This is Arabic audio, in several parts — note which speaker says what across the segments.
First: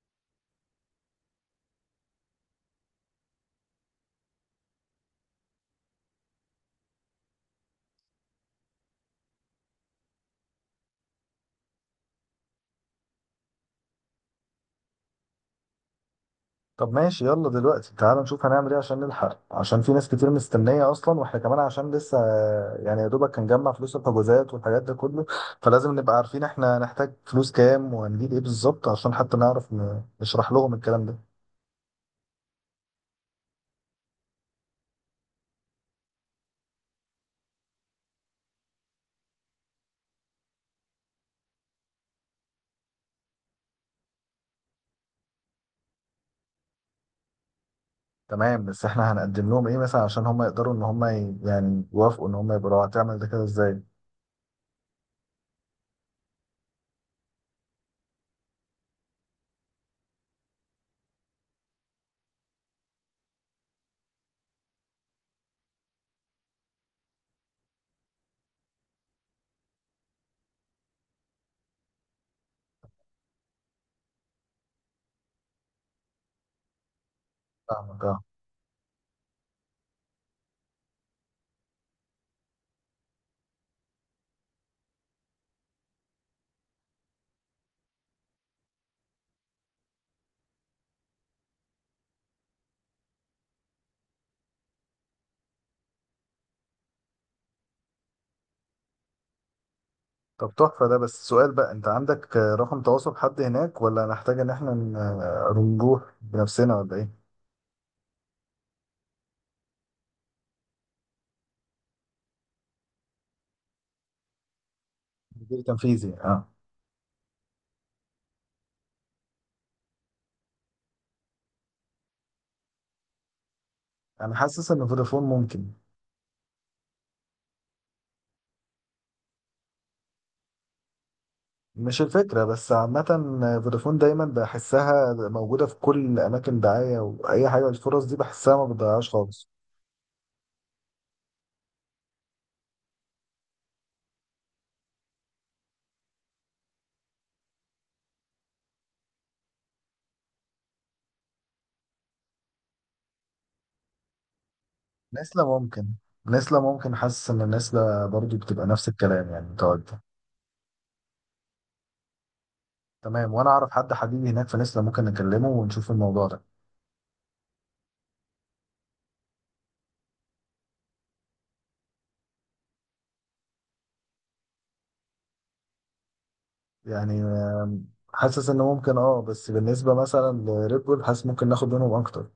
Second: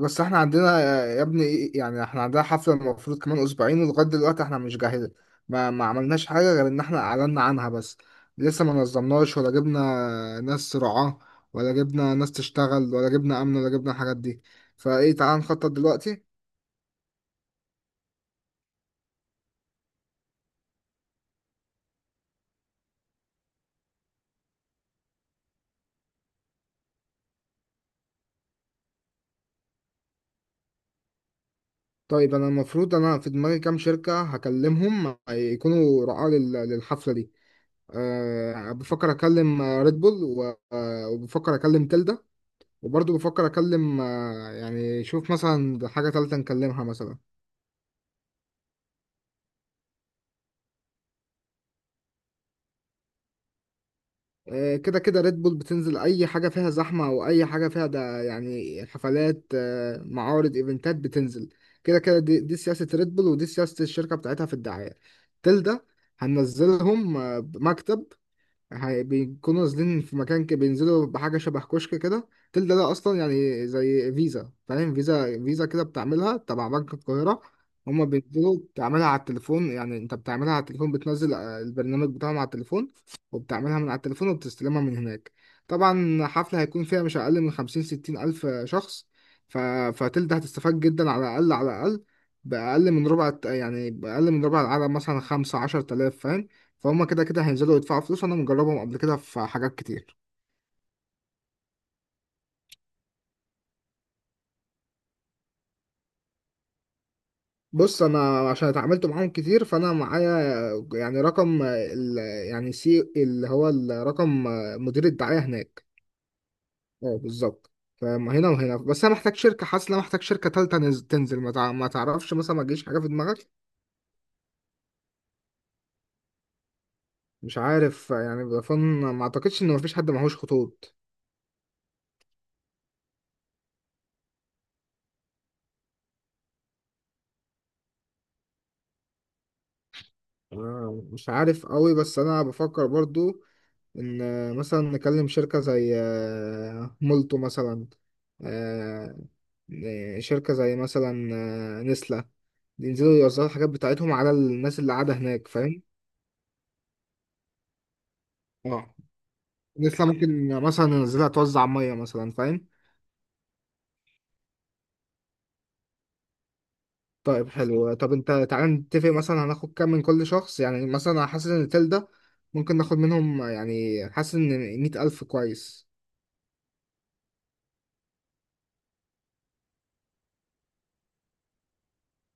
Speaker 1: بس احنا عندنا يا ابني، يعني احنا عندنا حفلة المفروض كمان اسبوعين، ولغاية دلوقتي احنا مش جاهزين. ما عملناش حاجة غير ان احنا اعلنا عنها بس. لسه ما نظمناش ولا جبنا ناس رعاة، ولا جبنا ناس تشتغل، ولا جبنا امن، ولا جبنا الحاجات دي. فايه، تعال نخطط دلوقتي.
Speaker 2: طب ماشي، يلا دلوقتي تعال نشوف هنعمل ايه عشان نلحق، عشان في ناس كتير مستنية اصلا، واحنا كمان عشان لسه يعني يا دوبك هنجمع فلوس الحجوزات والحاجات ده كله. فلازم نبقى عارفين احنا نحتاج فلوس كام وهنجيب ايه بالظبط، عشان حتى نعرف نشرح لهم الكلام ده.
Speaker 1: طيب انا المفروض، انا في دماغي كام شركة هكلمهم يكونوا رعاة للحفلة دي. بفكر اكلم ريد بول، وبفكر اكلم تلدا، وبرضه بفكر اكلم، يعني شوف مثلا حاجة تالتة نكلمها مثلا.
Speaker 2: تمام، بس احنا هنقدم لهم ايه مثلا عشان هم يقدروا ان هم يعني يوافقوا، ان هم يبقوا هتعمل ده كده ازاي؟
Speaker 1: كده كده ريد بول بتنزل اي حاجة فيها زحمة او اي حاجة فيها ده، يعني حفلات، معارض، ايفنتات بتنزل. كده كده دي سياسة ريد بول، ودي سياسة الشركة بتاعتها في الدعاية. تل ده هننزلهم بمكتب. بيكونوا نازلين في مكان كده، بينزلوا بحاجة شبه كشك كده. تل ده أصلا يعني زي فيزا، فاهم؟ فيزا فيزا كده بتعملها تبع بنك القاهرة.
Speaker 2: فاهمك،
Speaker 1: هما
Speaker 2: اه.
Speaker 1: بينزلوا بتعملها على التليفون، يعني أنت بتعملها على التليفون، بتنزل البرنامج بتاعهم على التليفون، وبتعملها من على التليفون، وبتستلمها من هناك. طبعا حفلة هيكون فيها مش أقل من خمسين ستين ألف شخص. ف... فتل ده هتستفاد جدا، على الأقل على الأقل، بأقل من ربع يعني بأقل من ربع العدد، مثلا خمسة عشر تلاف. فهم كده كده هينزلوا يدفعوا فلوس. انا مجربهم قبل كده في حاجات كتير.
Speaker 2: طب تحفة، ده بس سؤال بقى، انت عندك رقم تواصل حد هناك، ولا نحتاج ان احنا نروح بنفسنا ولا ايه؟
Speaker 1: بص، انا عشان اتعاملت معاهم كتير فانا معايا، يعني رقم ال، يعني سي اللي هو الرقم، مدير الدعاية
Speaker 2: مدير
Speaker 1: هناك.
Speaker 2: تنفيذي، اه.
Speaker 1: اه بالظبط. فما هنا وهنا، بس انا محتاج شركة. حاسس ان انا محتاج شركة تالتة تنزل. ما تعرفش مثلا، ما تجيش حاجة في دماغك؟
Speaker 2: انا حاسس ان فودافون ممكن.
Speaker 1: مش عارف يعني بفن، ما اعتقدش ان مفيش حد معهوش خطوط.
Speaker 2: مش الفكره، بس عامه فودافون دايما بحسها موجوده في كل اماكن دعايه، واي حاجه الفرص دي بحسها ما بتضيعهاش خالص.
Speaker 1: مش عارف قوي، بس انا بفكر برضو ان مثلا نكلم شركة زي مولتو مثلا. آه، شركة زي مثلا نسلة. ينزلوا يوزعوا الحاجات بتاعتهم على الناس اللي قاعدة هناك،
Speaker 2: نسلة
Speaker 1: فاهم؟
Speaker 2: ممكن. نسلة ممكن، حاسس ان نسلة برضو بتبقى نفس
Speaker 1: اه،
Speaker 2: الكلام يعني متواجده.
Speaker 1: نسلة ممكن مثلا ننزلها توزع مية مثلا، فاهم؟
Speaker 2: تمام، وانا اعرف حد حبيبي هناك في نسلة، ممكن نكلمه ونشوف الموضوع ده.
Speaker 1: طيب حلو. طب انت تعالى نتفق مثلا هناخد كام من كل شخص. يعني مثلا أنا حاسس ان التل ده ممكن ناخد منهم، يعني حاسس ان مية ألف كويس.
Speaker 2: يعني حاسس ان ممكن، اه. بس بالنسبه مثلا لريد بول، حاسس ممكن ناخد منهم اكتر.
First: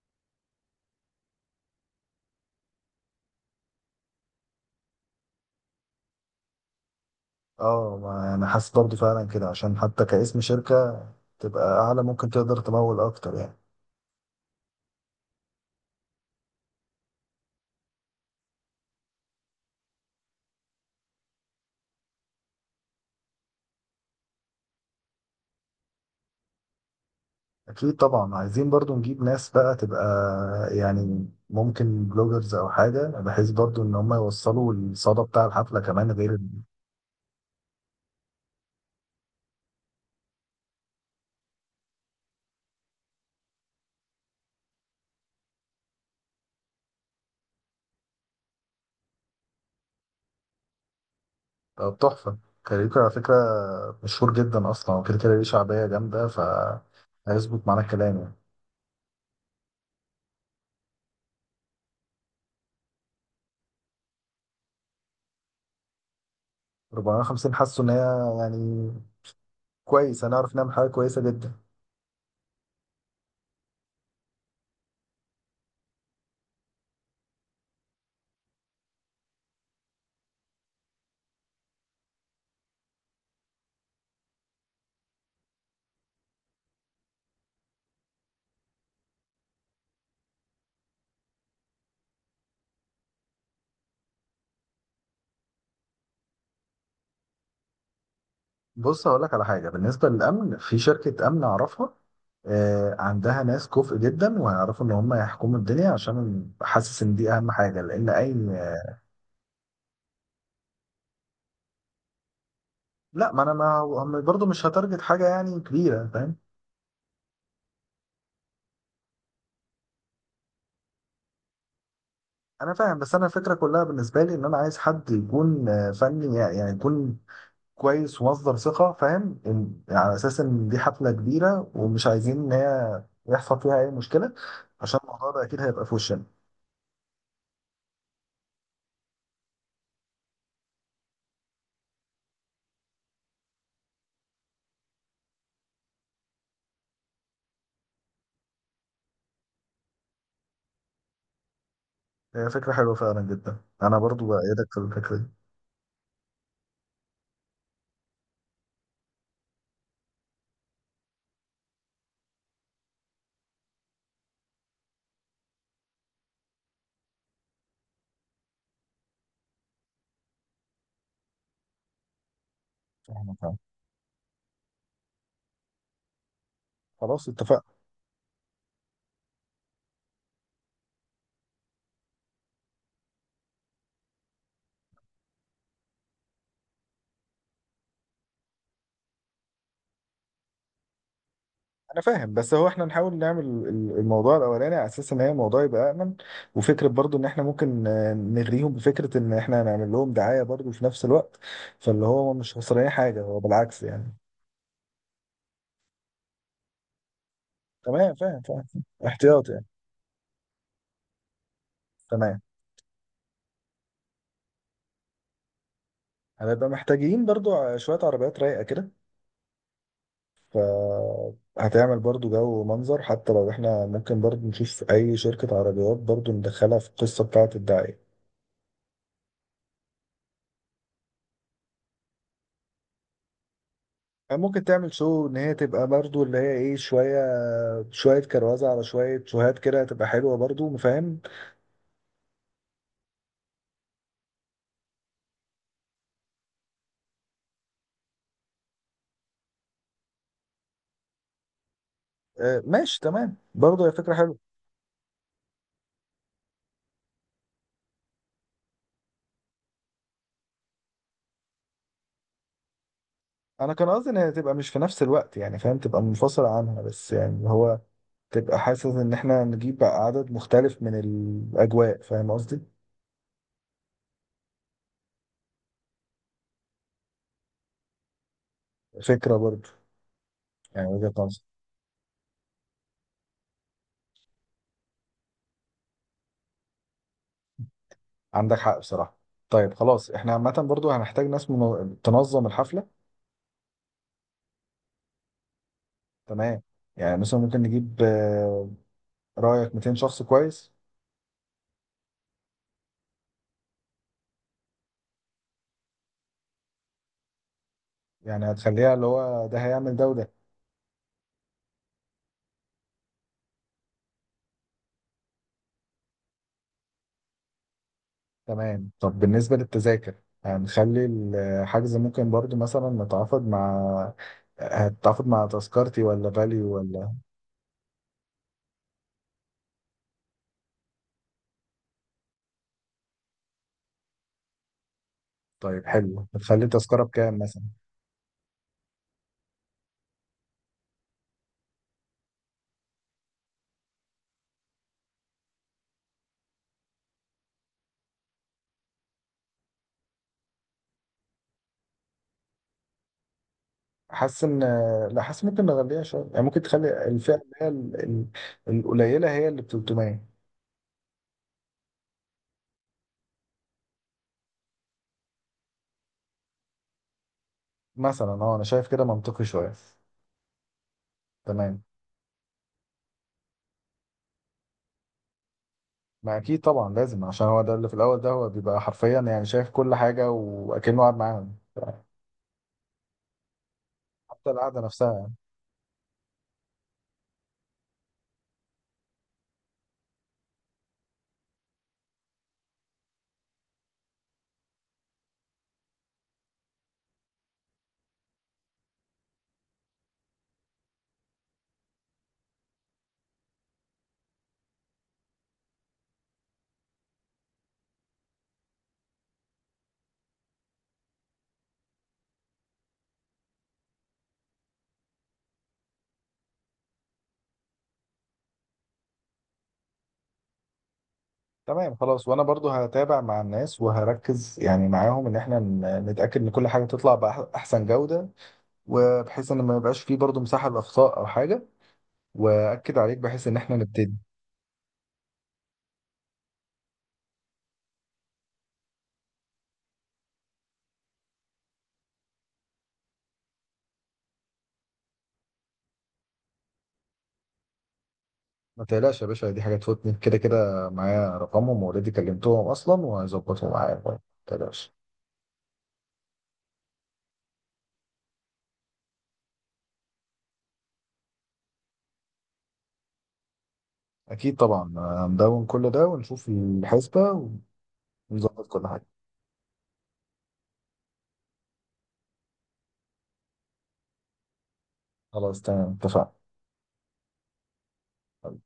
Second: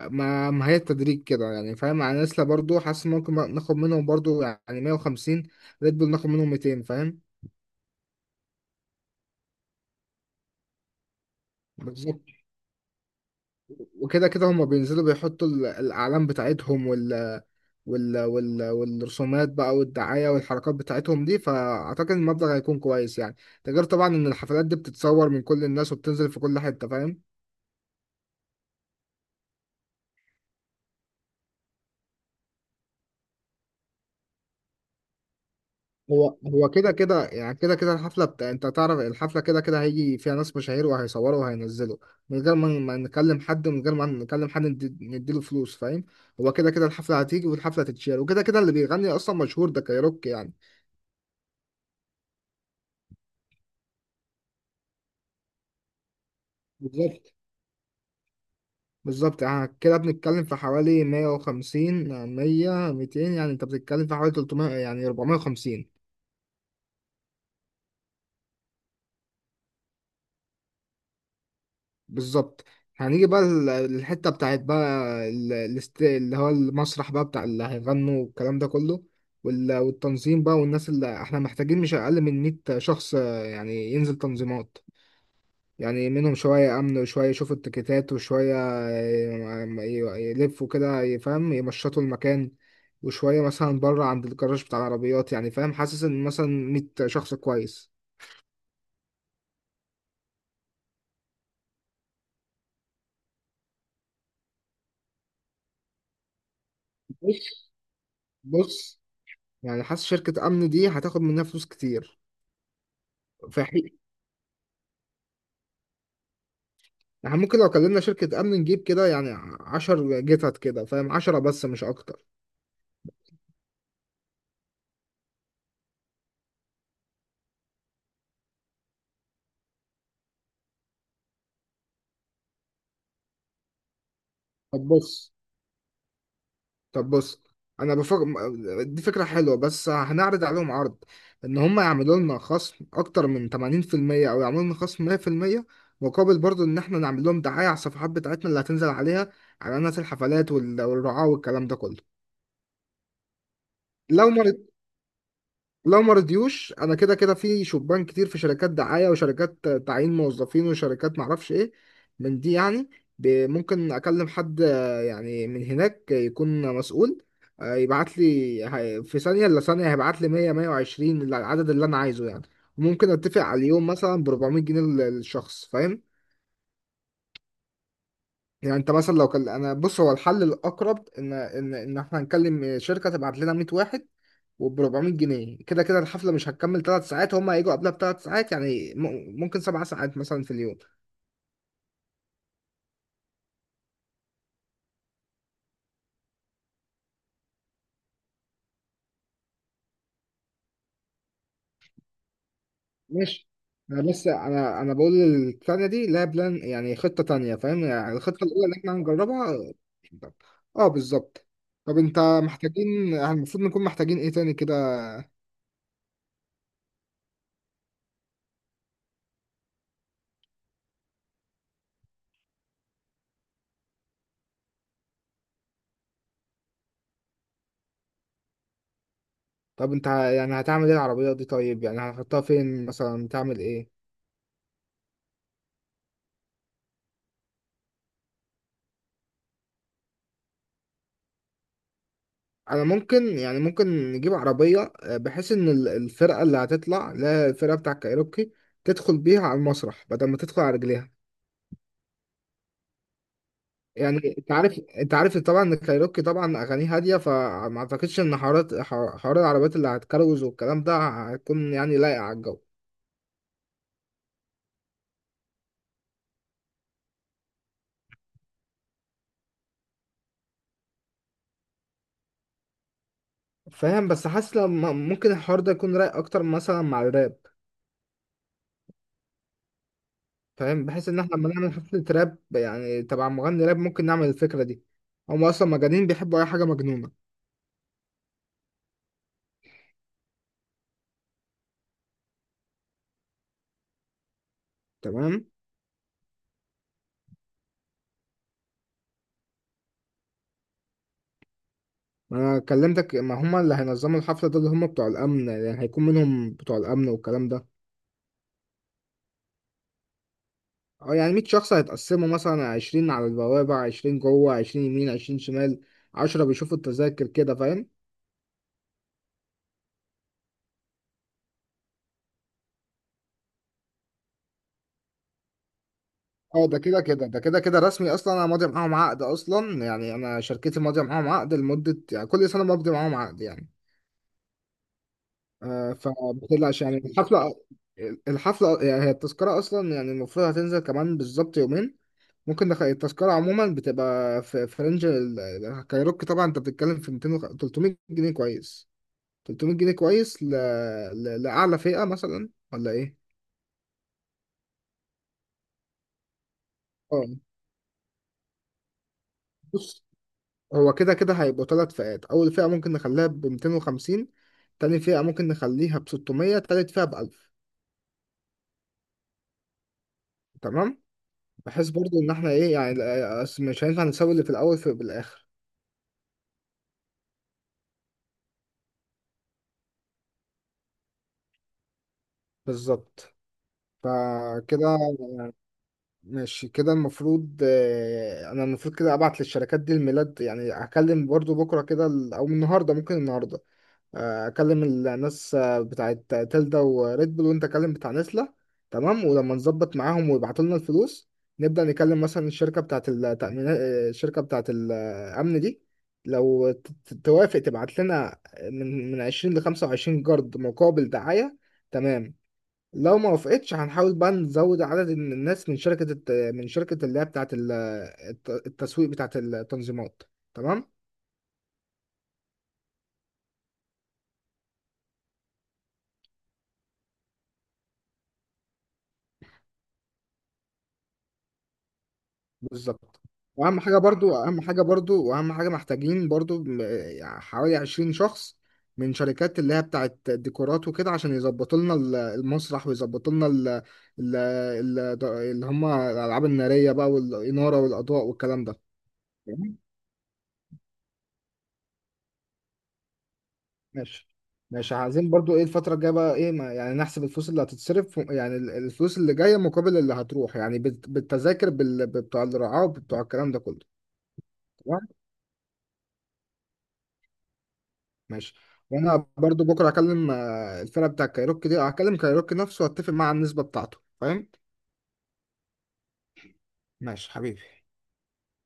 Speaker 1: ما هي التدريج كده يعني، فاهم؟ يعني نسلا برضو حاسس ممكن ناخد منهم برضو يعني 150، ريد بول ناخد منهم 200، فاهم؟
Speaker 2: اه، انا حاسس برضو فعلا كده، عشان حتى كاسم شركه تبقى اعلى
Speaker 1: بالظبط.
Speaker 2: ممكن تقدر تمول اكتر يعني.
Speaker 1: وكده كده هما بينزلوا بيحطوا الاعلام بتاعتهم، وال والرسومات بقى، والدعايه، والحركات بتاعتهم دي. فاعتقد المبلغ هيكون كويس يعني. ده غير طبعا ان الحفلات دي بتتصور من كل الناس وبتنزل في كل حته، فاهم؟
Speaker 2: اكيد طبعا، عايزين برضو نجيب ناس بقى تبقى يعني ممكن بلوجرز او حاجه، بحيث برضو ان هم يوصلوا الصدى بتاع الحفله كمان غير
Speaker 1: هو هو كده كده يعني، كده كده الحفلة بتاع، انت تعرف الحفلة كده كده هيجي فيها ناس مشاهير وهيصوروا وهينزلوا، من غير ما نكلم حد، من غير ما نكلم حد نديله فلوس، فاهم؟ هو كده كده الحفلة هتيجي والحفلة هتتشير، وكده كده اللي بيغني اصلا مشهور ده، كايروكي يعني.
Speaker 2: التحفه. كاريوكا على فكره، مشهور جدا اصلا وكده كده ليه شعبيه جامده،
Speaker 1: بالظبط.
Speaker 2: فهيظبط معانا الكلام يعني.
Speaker 1: بالظبط، يعني كده بنتكلم في حوالي 150، 100، 200، يعني انت بتتكلم في حوالي 300، يعني 450.
Speaker 2: 450 حاسه ان هي يعني كويس، هنعرف نعمل حاجه كويسه جدا.
Speaker 1: بالظبط. هنيجي بقى للحتة بتاعت بقى، اللي هو المسرح بقى بتاع اللي هيغنوا والكلام ده كله، والتنظيم بقى. والناس اللي احنا محتاجين مش أقل من 100 شخص، يعني ينزل تنظيمات، يعني منهم شوية أمن، وشوية يشوفوا التيكيتات، وشوية يلفوا كده يفهم، يمشطوا المكان، وشوية مثلا بره عند الجراج بتاع العربيات، يعني فاهم؟ حاسس إن مثلا 100 شخص كويس.
Speaker 2: بص، هقول لك على حاجه بالنسبه للامن، في شركه امن اعرفها، عندها ناس كفء جدا وهيعرفوا ان هم يحكموا الدنيا، عشان حاسس ان دي اهم
Speaker 1: بص،
Speaker 2: حاجه، لان اي.
Speaker 1: بص. يعني حاسس شركة أمن دي هتاخد منها فلوس كتير.
Speaker 2: لا، ما انا
Speaker 1: في
Speaker 2: ما
Speaker 1: حين
Speaker 2: هو برضه مش هتارجت حاجه يعني كبيره، فاهم.
Speaker 1: احنا ممكن لو كلمنا شركة أمن نجيب كده يعني عشر جتت كده، فاهم؟ عشرة بس مش أكتر.
Speaker 2: انا فاهم، بس انا الفكره كلها بالنسبه لي ان انا عايز حد يكون فني يعني، يكون كويس ومصدر ثقه، فاهم؟ على اساس ان دي حفله كبيره ومش عايزين ان هي يحصل فيها اي مشكله،
Speaker 1: طب
Speaker 2: عشان الموضوع
Speaker 1: بص.
Speaker 2: ده اكيد هيبقى في وشنا.
Speaker 1: طب بص. أنا بفكر، دي فكرة حلوة، بس هنعرض عليهم عرض إن هم يعملوا لنا خصم أكتر من تمانين في المية، أو يعملوا لنا خصم مية في المية، مقابل برضو إن احنا نعمل لهم دعاية على الصفحات بتاعتنا اللي هتنزل عليها، على الناس، الحفلات، والرعاة والكلام ده كله.
Speaker 2: هي فكره حلوه فعلا جدا، انا برضو
Speaker 1: لو ما
Speaker 2: بايدك في الفكره دي.
Speaker 1: لو ما رضيوش انا كده كده في شبان كتير في شركات دعايه، وشركات تعيين موظفين، وشركات معرفش ايه من دي يعني. ممكن اكلم حد يعني من هناك يكون مسؤول، يبعت لي، في ثانيه الا ثانيه هيبعت لي 100، 120، العدد اللي انا عايزه يعني. وممكن
Speaker 2: فاهمك،
Speaker 1: اتفق
Speaker 2: فاهم.
Speaker 1: على اليوم مثلا ب 400 جنيه للشخص، فاهم؟
Speaker 2: خلاص اتفقنا.
Speaker 1: يعني انت مثلا لو كان انا، بص هو الحل الاقرب ان احنا نكلم شركه تبعت لنا 100 واحد وب 400 جنيه. كده كده الحفلة مش هتكمل ثلاث ساعات، هم هيجوا قبلها بثلاث ساعات، يعني ممكن سبع ساعات مثلا في اليوم.
Speaker 2: انا فاهم، بس هو احنا نحاول نعمل الموضوع الاولاني على اساس ان هي الموضوع يبقى امن، وفكره برضو ان احنا ممكن نغريهم بفكره ان احنا هنعمل لهم دعايه برضو في نفس الوقت، فاللي هو مش خسرانين حاجه، هو
Speaker 1: ماشي،
Speaker 2: بالعكس
Speaker 1: انا
Speaker 2: يعني.
Speaker 1: بس انا بقول الثانية دي لها بلان، يعني خطة تانية، فاهم؟ يعني
Speaker 2: تمام فاهم
Speaker 1: الخطة الأولى
Speaker 2: فاهم،
Speaker 1: اللي احنا هنجربها.
Speaker 2: احتياط يعني.
Speaker 1: اه بالظبط. طب انت
Speaker 2: تمام،
Speaker 1: محتاجين، يعني المفروض نكون محتاجين ايه تاني كده؟
Speaker 2: هنبقى محتاجين برضو شويه عربيات رايقه كده. ف هتعمل برضو جو ومنظر، حتى لو احنا ممكن برضو نشوف اي شركه عربيات برضو ندخلها في القصه بتاعه الدعايه.
Speaker 1: طب انت يعني هتعمل ايه العربية دي؟ طيب يعني هتحطها فين مثلا، تعمل ايه؟
Speaker 2: ممكن تعمل شو ان هي تبقى برضو اللي هي ايه، شويه شويه كروزه على شويه شوهات كده، تبقى حلوه برضو، فاهم؟
Speaker 1: انا ممكن، يعني ممكن نجيب عربيه بحيث ان الفرقه اللي هتطلع، اللي هي الفرقه بتاع الكايروكي، تدخل بيها على المسرح بدل ما تدخل على رجليها.
Speaker 2: آه ماشي، تمام برضو هي فكره
Speaker 1: يعني
Speaker 2: حلوه.
Speaker 1: انت عارف، انت عارف طبعا ان الكايروكي طبعا اغانيه هاديه، فما اعتقدش ان حوارات حوار العربيات اللي هتكروز والكلام ده هيكون يعني لايق على الجو.
Speaker 2: انا كان قصدي ان هي تبقى مش في نفس الوقت، يعني فاهم تبقى منفصله عنها، بس يعني اللي هو تبقى حاسس ان احنا نجيب بقى عدد مختلف من الاجواء، فاهم قصدي؟
Speaker 1: فاهم، بس حاسس لما ممكن الحوار ده يكون رايق اكتر مثلا مع الراب،
Speaker 2: فكره برضو.
Speaker 1: فاهم؟
Speaker 2: يعني
Speaker 1: بحيث
Speaker 2: وجهه
Speaker 1: ان احنا
Speaker 2: نظر.
Speaker 1: لما نعمل حفله راب يعني تبع مغني راب، ممكن نعمل الفكره دي. هم اصلا مجانين، بيحبوا اي حاجه مجنونه.
Speaker 2: عندك حق بصراحه. طيب خلاص، احنا عامه برضو هنحتاج ناس تنظم الحفله.
Speaker 1: تمام.
Speaker 2: تمام. يعني مثلا ممكن نجيب، رايك 200 شخص كويس؟
Speaker 1: انا كلمتك، ما هما اللي هينظموا الحفله ده اللي هما بتوع الامن، يعني هيكون منهم بتوع الامن والكلام ده.
Speaker 2: يعني هتخليها اللي هو ده هيعمل ده وده.
Speaker 1: اه، يعني 100 شخص هيتقسموا مثلا 20 على البوابه، 20 جوه، 20 يمين، 20 شمال، 10 بيشوفوا التذاكر كده، فاهم؟
Speaker 2: تمام. طب بالنسبة للتذاكر، هنخلي الحجز ممكن برضو مثلا نتعاقد مع، هتتعاقد مع تذكرتي ولا
Speaker 1: اه،
Speaker 2: فاليو
Speaker 1: ده كده
Speaker 2: ولا؟
Speaker 1: كده، ده كده كده رسمي اصلا. انا ماضي معاهم عقد اصلا، يعني انا شركتي ماضيه معاهم عقد لمده، يعني كل سنه بمضي معاهم عقد يعني.
Speaker 2: طيب
Speaker 1: آه
Speaker 2: حلو، هتخلي
Speaker 1: فبتقلقش يعني
Speaker 2: التذكرة بكام
Speaker 1: الحفله،
Speaker 2: مثلا؟
Speaker 1: الحفله، يعني هي التذكره اصلا يعني المفروض هتنزل كمان بالظبط يومين. التذكرة عموما بتبقى في رينج كايروكي، طبعا انت بتتكلم في 200 300 جنيه كويس. 300 جنيه كويس لأعلى فئة مثلا ولا ايه؟
Speaker 2: حاسس ان، لا حاسس ممكن نغليها شوية، يعني ممكن تخلي الفئة
Speaker 1: اه
Speaker 2: اللي هي القليلة هي اللي ب
Speaker 1: بص،
Speaker 2: 300
Speaker 1: هو كده كده هيبقوا ثلاث فئات. أول فئة ممكن نخليها ب 250، تاني فئة ممكن نخليها ب 600، تالت فئة ب 1000.
Speaker 2: مثلا. اه، انا شايف كده منطقي شوية.
Speaker 1: تمام؟
Speaker 2: تمام.
Speaker 1: بحيث برضو إن احنا ايه يعني، أصل مش هينفع نسوي اللي في الأول في بالآخر.
Speaker 2: ما اكيد طبعا لازم، عشان هو ده اللي في الاول ده هو بيبقى حرفيا يعني شايف كل حاجة واكنه قاعد معاهم،
Speaker 1: بالظبط.
Speaker 2: حتى القعدة
Speaker 1: فكده.
Speaker 2: نفسها.
Speaker 1: ماشي كده، المفروض انا المفروض كده ابعت للشركات دي الميلاد. يعني هكلم برضو بكره كده او النهارده، ممكن النهارده اكلم الناس بتاعت تلدا وريد بول، وانت كلم بتاع نسله. تمام. ولما نظبط معاهم ويبعتوا لنا الفلوس، نبدا نكلم مثلا الشركه بتاعت التامينات، الشركه بتاعت الامن دي. لو توافق تبعت لنا من 20 ل 25 جرد مقابل دعايه. تمام. لو ما وافقتش هنحاول بقى نزود عدد الناس من شركة من شركة اللي هي بتاعة التسويق بتاعة التنظيمات. تمام.
Speaker 2: تمام خلاص، وانا برضو هتابع مع الناس وهركز يعني معاهم ان احنا نتاكد ان كل حاجه تطلع باحسن جوده، وبحيث ان ما يبقاش فيه برضو مساحه لاخطاء او حاجه، واكد عليك
Speaker 1: بالظبط.
Speaker 2: بحيث ان احنا
Speaker 1: واهم حاجة
Speaker 2: نبتدي.
Speaker 1: برضو، اهم حاجة برضو، واهم حاجة محتاجين برضو يعني حوالي 20 شخص من شركات اللي هي بتاعة ديكورات وكده، عشان يظبطوا لنا المسرح، ويظبطوا لنا ال... اللي هم الألعاب النارية بقى، والإنارة، والأضواء، والكلام ده.
Speaker 2: ما تقلقش يا باشا، دي حاجه تفوتني، كده كده معايا رقمهم واوريدي كلمتهم اصلا وهيظبطوا معايا، ما
Speaker 1: ماشي.
Speaker 2: تقلقش.
Speaker 1: ماشي، عايزين برضو ايه الفترة الجاية بقى ايه، ما يعني نحسب الفلوس اللي هتتصرف، يعني الفلوس اللي جاية مقابل اللي هتروح، يعني بالتذاكر بتوع الرعاة وبتوع الكلام ده كله.
Speaker 2: اكيد طبعا
Speaker 1: تمام.
Speaker 2: هندون كل ده ونشوف الحسبه،
Speaker 1: ماشي.
Speaker 2: ونظبط كل حاجه.
Speaker 1: وانا برضو بكرة هكلم الفرقة بتاع كايروكي دي، هكلم كايروكي نفسه واتفق معاه على النسبة بتاعته، فاهم؟
Speaker 2: خلاص تمام اتفقنا.
Speaker 1: ماشي حبيبي.